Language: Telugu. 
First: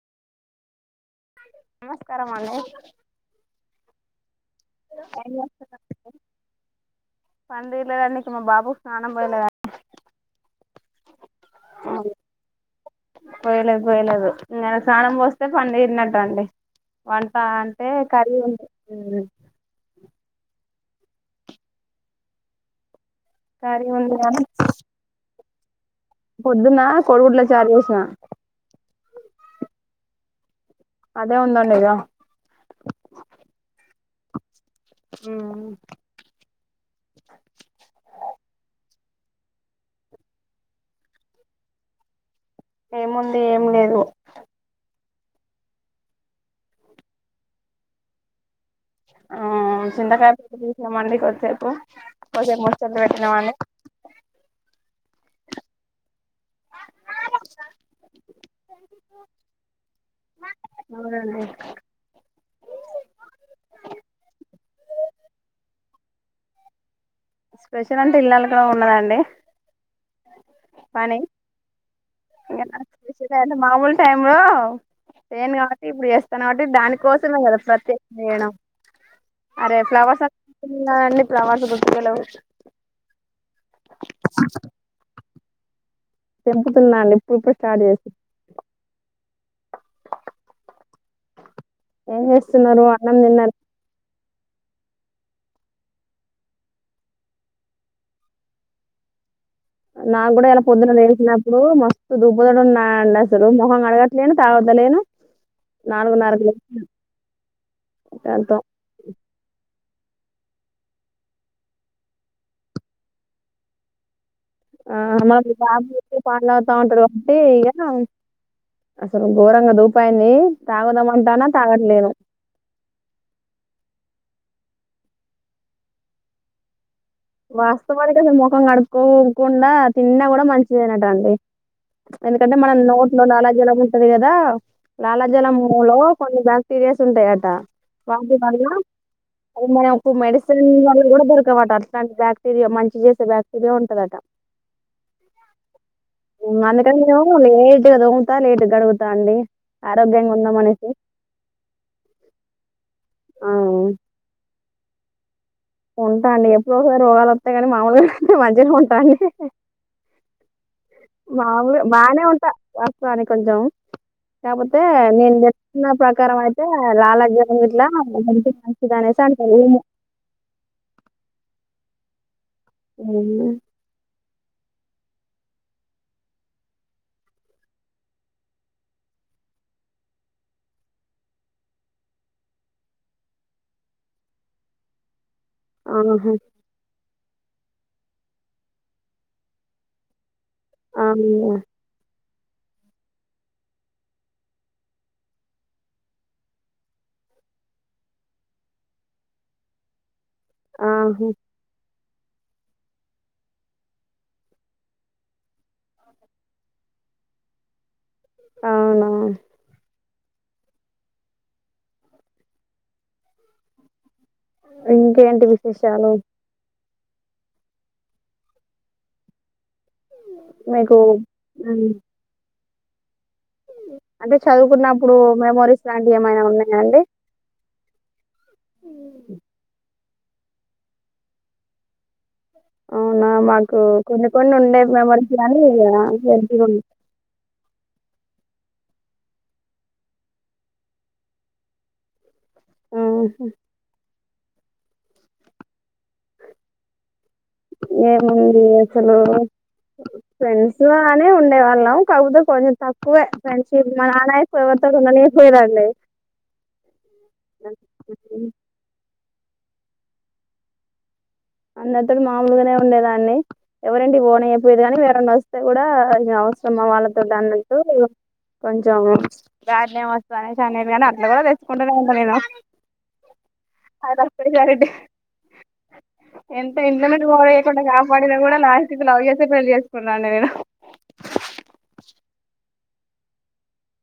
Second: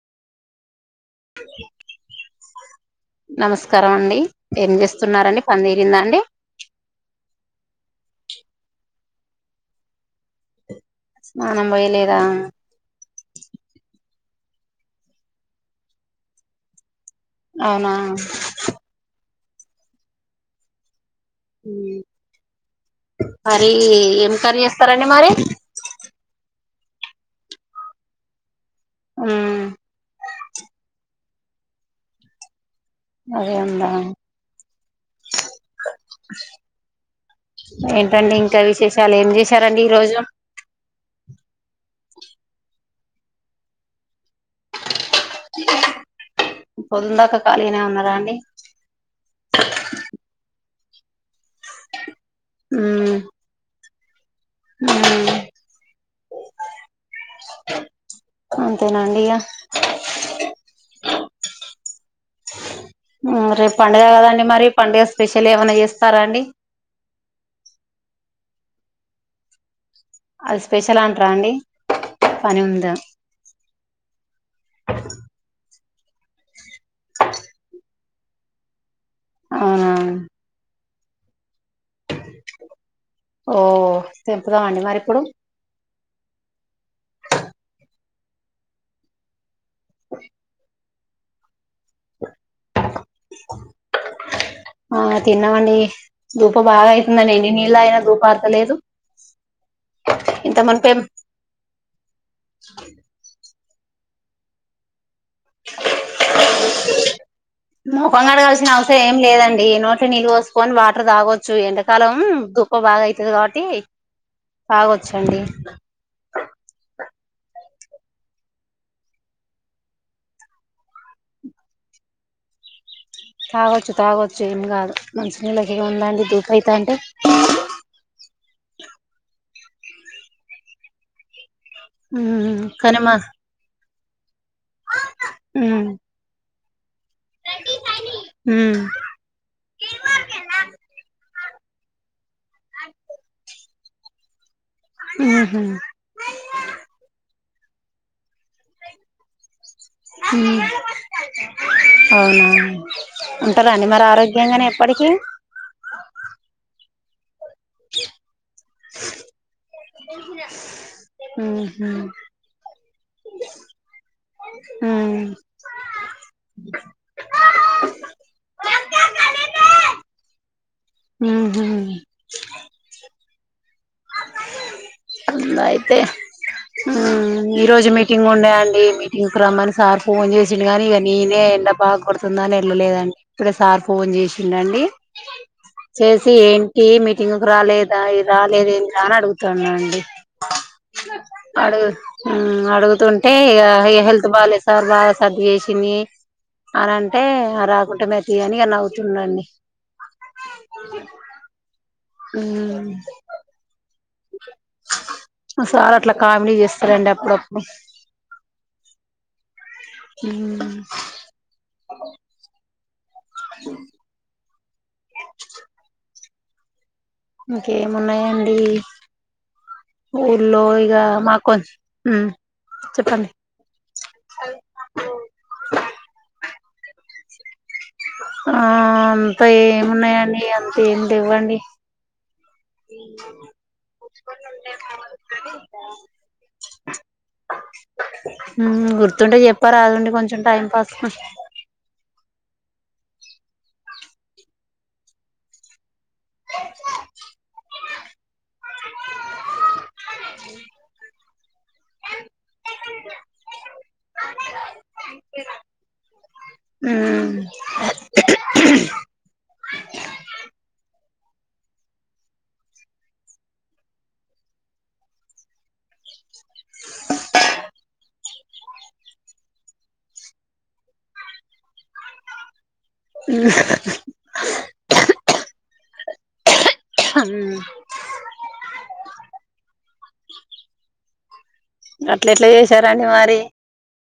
నమస్కారం అండి నమస్కారం అండి ఏం ఏం చేస్తున్నారండి పని తీరిందా చేస్తున్నారు అండి [unintelligible] మా బాబుకు స్నానం పోలేదడి స్నానం పోయలేదా ఇను స్నానం పోస్తే పండుగరిన్నట్టఅండి వంట అంటే అవునా కర్రీ ఉంది ఉమ్ మరి కర్రీ ఉంది ఏం పని చేస్తారండి మరి పొద్దున్న కొడుగుడ్ల చారు చేసినా ఉమ్ అదే ఉందండి ఇద అదే ఉందా ఏంటండీ ఇంకా విశేషాలు చాలా ఏం చేశారండి ఈ రోజు ఏముంది ఏం లేదు పొద్దున దాకా ఖాళీనే ఉన్నారా అండి ఆ చింతకాయ వాచేసం అండి కొద్దిసేపు కొద్దిసేపు ముచ్చట్లు పెట్టినామండి ఉమ్ అంతేనండి ఇక అవునండి రేపు పండుగ కదండి మరి పండుగ స్పెషల్ ఏమన్నా చేస్తారా అండి స్పెషల్ అంటే ఇల్లు అలకడం ఉన్నదండి అది స్పెషల్ అంటార అండి ఇ పని ఉందా నా అ మాముూలు టైంలో ఏన్ కా ఇపుడు చెస్తువ నా అ దానికోసమే కదా ప్రత్యేక వేడం అరే అవునా ఫ్లవర్స్ అన్ని ప్రవాస ఓ తెంపుదామ అండి మరి ఇప్పుడు తెంపుతున్న అండి ఇప్పుడు చూపిస్తా ఒకటి ఏం చేస్తున్నారు అన్నం తిన్నారా ఆ తిన్నామండి ధూప బాగా అయితుందండి ఎన్ని నీళ్ళు అయినా దూప అడతలేదు నాకు కూడా ఇలా పొద్దున వేసినప్పుడు మస్తు దుప్పదడు ఉన్నా అండి అసలు మొహం కడగట్లేను తగుతలేను దాంతో కొనాల్సిన అవసరం ఏం లేదండి ఈ నోట్ ఈ నీళ్ళు కోసుకొని వాటర్ తాగొచ్చు ఎడాకాలం ధుకం బాగా అవుతుది కాబట్టి ఆ తాగొచ్చండి పలావుతా ఉంటారు అంటే ఇక అసలు ఘోరంగ దూపాయిన్ని తాగదాంమంటానా తాగట్లేను తాగొచ్చు తాగొచ్చు ఏం కాదు మంచి నీళ్లకిగా ఏం ఉందండి దూపైత అంటే తకుండా తిన్నాడ కూడా మంచిదేనటండి ఎందుకంటే ఉమ్ మనం కానీ మా నోట్లో లాలాజలం వస్తుది కదా లాలాజలం ఉమ్ మూలో కొన్ని సార్లు సీరియస్ ఉంటాయట వాటి వల్ల ఉమ్ అ మ మెడిసిన్ వల్ కూడా ద వాటారు ా [unintelligible] యా మంచి చేసే బ్యాక్టీరియా ఉన్ దట [unintelligible] ఉహు హమ్ అందుకని నిను లేటుగా తోముతా లేటు కడుగుతా అండి ఆరోగ్యంగా హమ్ ఉందాం అనేసి. అవునా అండి ఆ! ఉంటారండి మరి ఆరోగ్యంగానే ఎప్పటి ఓక [unintelligible] గా [unintelligible] కానీ మాములు గా మేం మంచిగానే ఉన్ మాములుగా ఉహు బానే ఉంటా [unintelligible] కానీ కొంచం కాకపోతే ఉమ్ నేను చెప్పిన ప్రకారం అయితే లాల జలం గిట్లా మంచి మంచిది అనేసి అంటారు ఉమ్ము హు మ్ హు ఆమ్మె అంద అయితే ఈరోజు మీటింగ్ ఉండేయండి మీటింగ్కి రమ్మని సార్ ఫోన్ చేసిండు కాని ఇక నేనే ఎండ బాగా కొడుతుందని వెళ్ళలేదండి ఇప్పుడే సార్ ఫోన్ చేసిండు అండి చేసి ఆహా ఏంటి మీటింగ్ కు రాలేదు రాలేదెందిరా అని అడుగుతాండూ అండి అవునా అడుగు హు అడుగుతు ఉంన్ అంటే ఇగ హెల్త్ బాగాలేదు సార్ బాగా సర్ది చేేసింది అని అంటే రాకుంటే మాయేతి అనీ ఇగ అవుతుండండి [inaudible] ఆహా ఉమ్ సార్ అట్లా కామెడీ చేస్తారండి అప్పుడప్ అవునా ఇంకేంటి విశేషాలు కేమున్నాయండి ఊర్లో మీకు ఇగా మాకొంచ్ మ్మ్ హు చెప్పండి అంటే చదువుకున్నప్పుడు మెమోరీస్ లాంటివి ఏమైనా ఉన్నాయా అండి ఆ అంత ఏమున్నాయం అంత ఏం లేవండి అవునా మాకు కొన్ని కొన్ని ఉండే మెమరీస్ గానీ [inaudible] గుర్తుంటే చెప్పా రాదండి కొంచెం టైం పాస్ ఊ హు ఏముంది అసలు ఫ్రెండ్స్ లానే ఉండే వాళ్ళం కాకపోతే కొంచెం తక్కువే ఫ్రెండ్షిప్ మా నానాయవతోకునే పోయిళ్లే ఉమ్ అందరితోటి మామలుగానే ఉండేదాన్ని ఎవరేంటి ఓన్ అయ్యపోయేది కానీ వేరనా వస్తే కూడా ఇ సమ్మ వాళ్ళతో అన్నట్టు కొంచెం గడ సషా అ ంటన్నామేనా అప్పడు చారి ఎంత ఇంటర్నేట్ పోడయకుండా కాపాడనా కూడా నా స్థతి లవ చేసే పెళ్లి చేస్త కొన్నాన్నదేడం అట్లెట్లు చేసారడి మరి